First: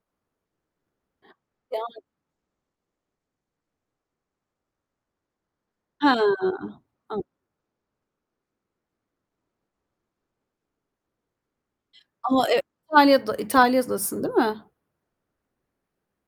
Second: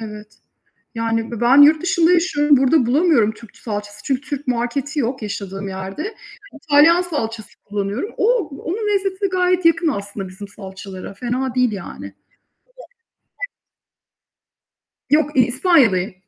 Evet, yani ben yurt Yan dışında yaşıyorum, burda bulamıyorum Türk ç salçası, çünkü Türk marketi yok yaşadığım Ha, yerde. İtalyan an salçası kullanıyorum. O onun lezzeti de gayet yakın aslında bizim salçalara, fena değil yani. Ama, eee, İtalya'da, [unintelligible] İtalya'dasın değil mi? Yok, İspanya'dayım.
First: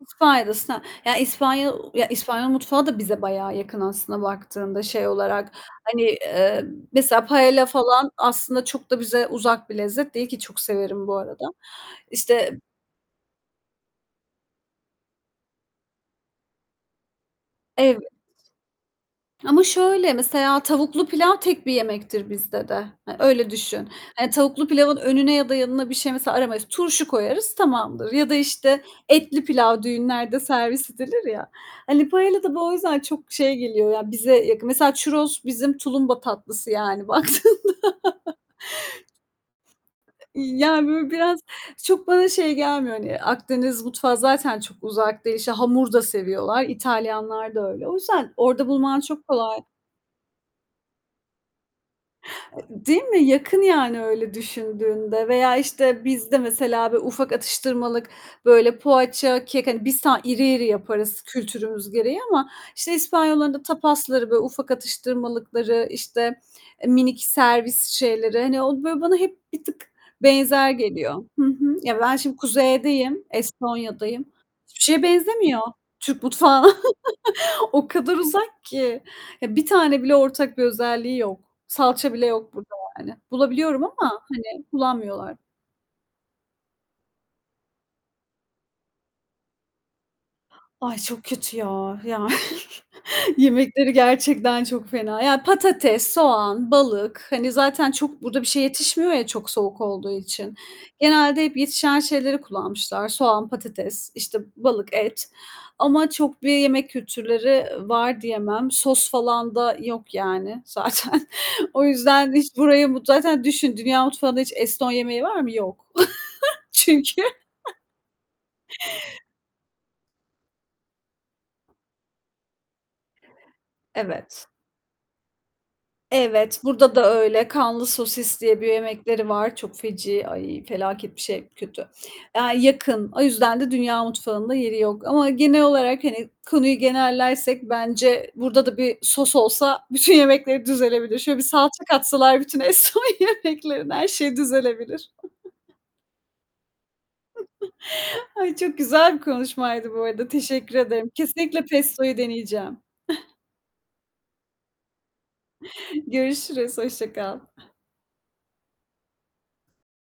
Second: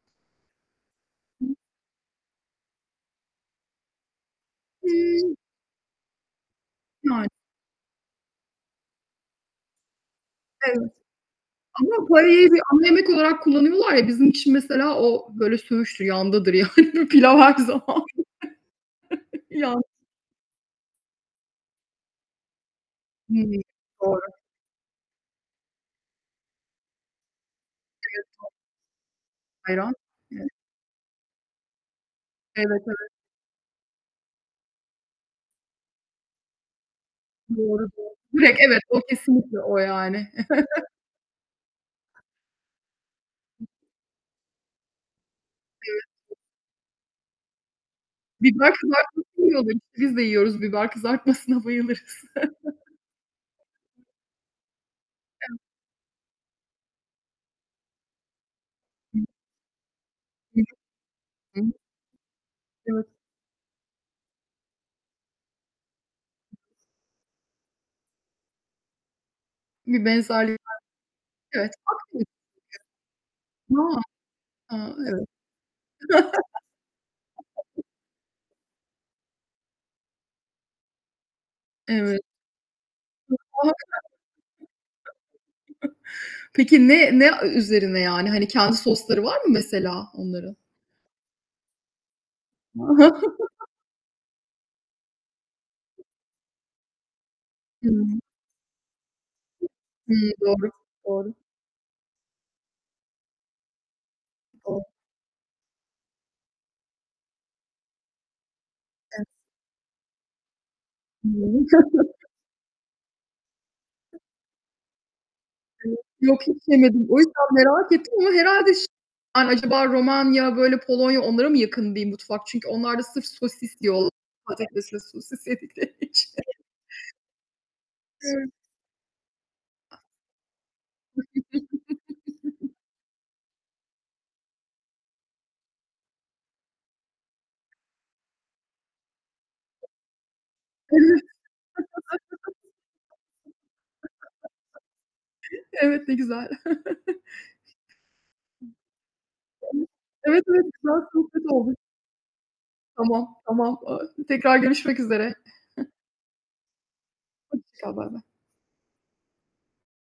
İspanya'dasın ha, yani [unintelligible] İspanya Ya, İspanyol mutfağı da bize bayağı yakın aslında baktığında şey [unintelligible] olarak. Hani, eee, mesela Ya paella falan aslında çok da bize uzak bir lezzet değil ki çok Evet. severim bu arada. Ama paella'yı İşte bir ana yemek olarak kullanıyorlar ya, bizim için mesela o böyle söğüştür, yandadır yani. Pilav her Evet. zaman. Ama Yan şöyle, mesela tavuklu pilav tek bir yemektir bizde de. E, Hı öyle hı, düşün. doğru. Hani tavuklu pilavın önüne ya da yanına bir şey mesela aramayız, turşu koyarız tamamdır ya da [unintelligible] işte etli pilav Ayran? düğünlerde Evet. servis edilir ya. Hani paella da bu o Evet, yüzden evet. çok şey geliyor ya bize yakın. Mesela churros bizim tulumba tatlısı yani baktığında. Doğru, doğru. Direkt evet, o kesinlikle o yani. İ yani böyle biraz, çok bana şey gelmiyor hani Akdeniz mutfağı zaten çok uzak değil. İşte, hamur da Evet. seviyorlar. İtalyanlar da öyle. O yüzden Bir orada bak. bulman Bak, çok nasıl kolay. yiyorlar işte! Biz de yiyoruz biber kızartmasına bayılırız. E değil mi? Yakın yani, öyle düşündüğünde veya [unintelligible] işte bizde mesela böyle ufak atıştırmalık böyle poğaça, kek hani biz tam iri iri yaparız [unintelligible] kültürümüz gereği ama, işte Evet. İspanyolların da tapasları, böyle ufak atıştırmalıkları, işte, eee, minik servis şeyleri, hani o böyle bana hep bir tık Bir benzerlik benzer var. geliyor. Hı Evet. hı, ya, ben Akdeniz şimdi kuzeydeyim, çünkü. Estonya'dayım. A, Hiçbir a, şeye evet. benzemiyor Türk mutfağı. O kadar uzak ki, ya, 1 tane bile ortak bir özelliği yok. Salça Evet. bile yok burada yani. [unintelligible] Bulabiliyorum ama hani kullanmıyorlar. Peki, ne, ne a üzerine yani? Hani kendi sosları var mı mesela onların? Ay çok kötü ya. Ya, yemekleri gerçekten çok fena. Ya, patates, soğan, balık hani zaten Hımm. çok burada bir şeye yetişmiyor ya çok soğuk olduğu Hımm, için, doğru, doğru. genelde hep yetişen şeyleri kullanmışlar. Soğan, patates, işte [unintelligible] balık, et ama çok bir yemek kültürleri var diyemem. Sos Ev falan da yok yani zaten. [unintelligible] O yüzden hiç burayı, zaten düşün, dünya mutfağında hiç Eston yemeği var mı? Yok [unintelligible] Yok, hiç yemedim, çünkü. o yüzden merak ettim ama herhâlde şey, acaba Romanya, böyle Polonya onlara mı yakın diyeyim mutfak? Çünkü onlar da sırf sosis diyorlar. Evet. Patates ve sosis yedikleri için. Evet, burada da öyle "Kanlı sosis" [unintelligible] diye bir yemekleri var. Çok feci, ay felaket bir şey, kötü. Eee, yakın. O yüzden de dünya mutfağında yeri yok ama genel olarak hani konuyu genellersek, bence burda da bir sos Evet. olsa bütün yemekleri düzelebilir. Şöyle bir salça katsalar bütün Eston yemeklerine her şeyi düzelebilir. Evet, ne güzel. Ay, çok güzel bir [unintelligible] konuşmaydı bu arada. Evet, evet, Teşekkür güzel ederim. sohbet Kesinlikle oldu. Pesto'yu deneyeceğim. Tamam, tamam. Eee, tekrar görüşmek üzere. Görüşürüz, hoşça kal. Hoşça kal, baybay.